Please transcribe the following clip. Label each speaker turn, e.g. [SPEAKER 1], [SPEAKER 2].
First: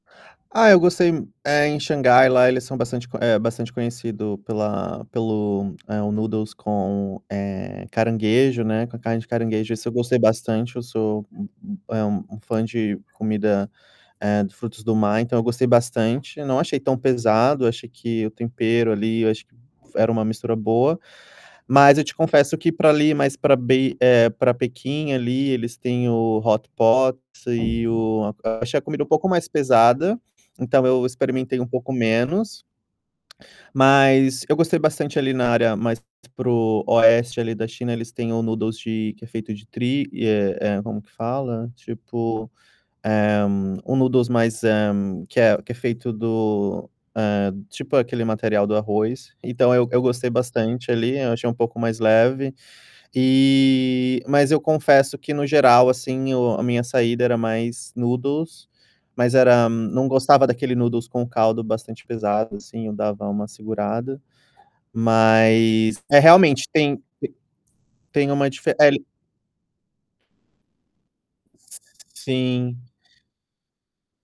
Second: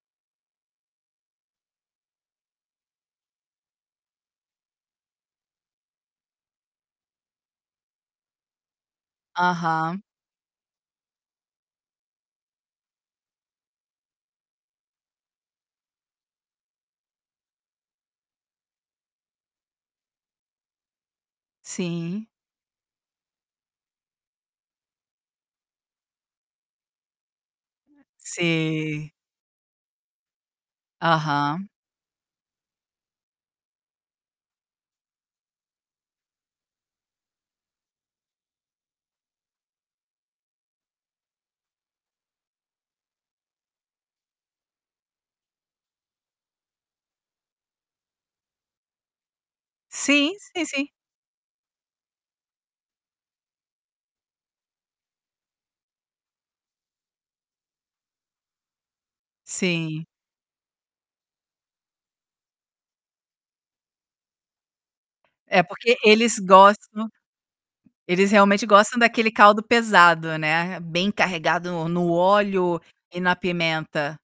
[SPEAKER 1] Ah, eu gostei é, em Xangai lá eles são bastante é bastante conhecido pela pelo, é, o Noodles, eh, com caranguejo, né, com a carne de caranguejo. Esse eu
[SPEAKER 2] Aham.
[SPEAKER 1] gostei bastante. Eu sou, um um, eh, um fã de comida, eh, de frutos do mar, então, eu gostei bastante. Eu não achei tão pesado, achei que o tempero, ali, eu acho que era uma mistura boa. Mas eu te
[SPEAKER 2] Sim.
[SPEAKER 1] confesso que para ali, mais para Bei pra Pequim ali eles têm o hot pot, e o achei a comida um
[SPEAKER 2] Sim.
[SPEAKER 1] pouco mais pesada, então, eu experimentei um
[SPEAKER 2] Aham.
[SPEAKER 1] pouco menos mas eu gostei bastante, ali, na área mais para o oeste ali da China. Eles têm o noodles de que é feito de tri eh eh como é que fala? Tipo, eh, um noodles mais, eh, que é que é feito do, eh tipo aquele material do arroz. Então, eu eu gostei
[SPEAKER 2] Sim, sim, sim.
[SPEAKER 1] bastante ali, eu achei um pouco mais leve. E, mas eu confesso que, no geral, assim, o a minha saída era mais noodles, mas era
[SPEAKER 2] Sim.
[SPEAKER 1] não gostava daquele noodles, com o caldo bastante pesado, assim, eu dava uma segurada.
[SPEAKER 2] É, porque
[SPEAKER 1] Mas é,
[SPEAKER 2] eles
[SPEAKER 1] realmente, tem e
[SPEAKER 2] gostam, eles
[SPEAKER 1] tem uma
[SPEAKER 2] realmente
[SPEAKER 1] dif
[SPEAKER 2] gostam
[SPEAKER 1] ele
[SPEAKER 2] daquele caldo pesado, né, bem carregado no no
[SPEAKER 1] Sim.
[SPEAKER 2] óleo e na pimenta.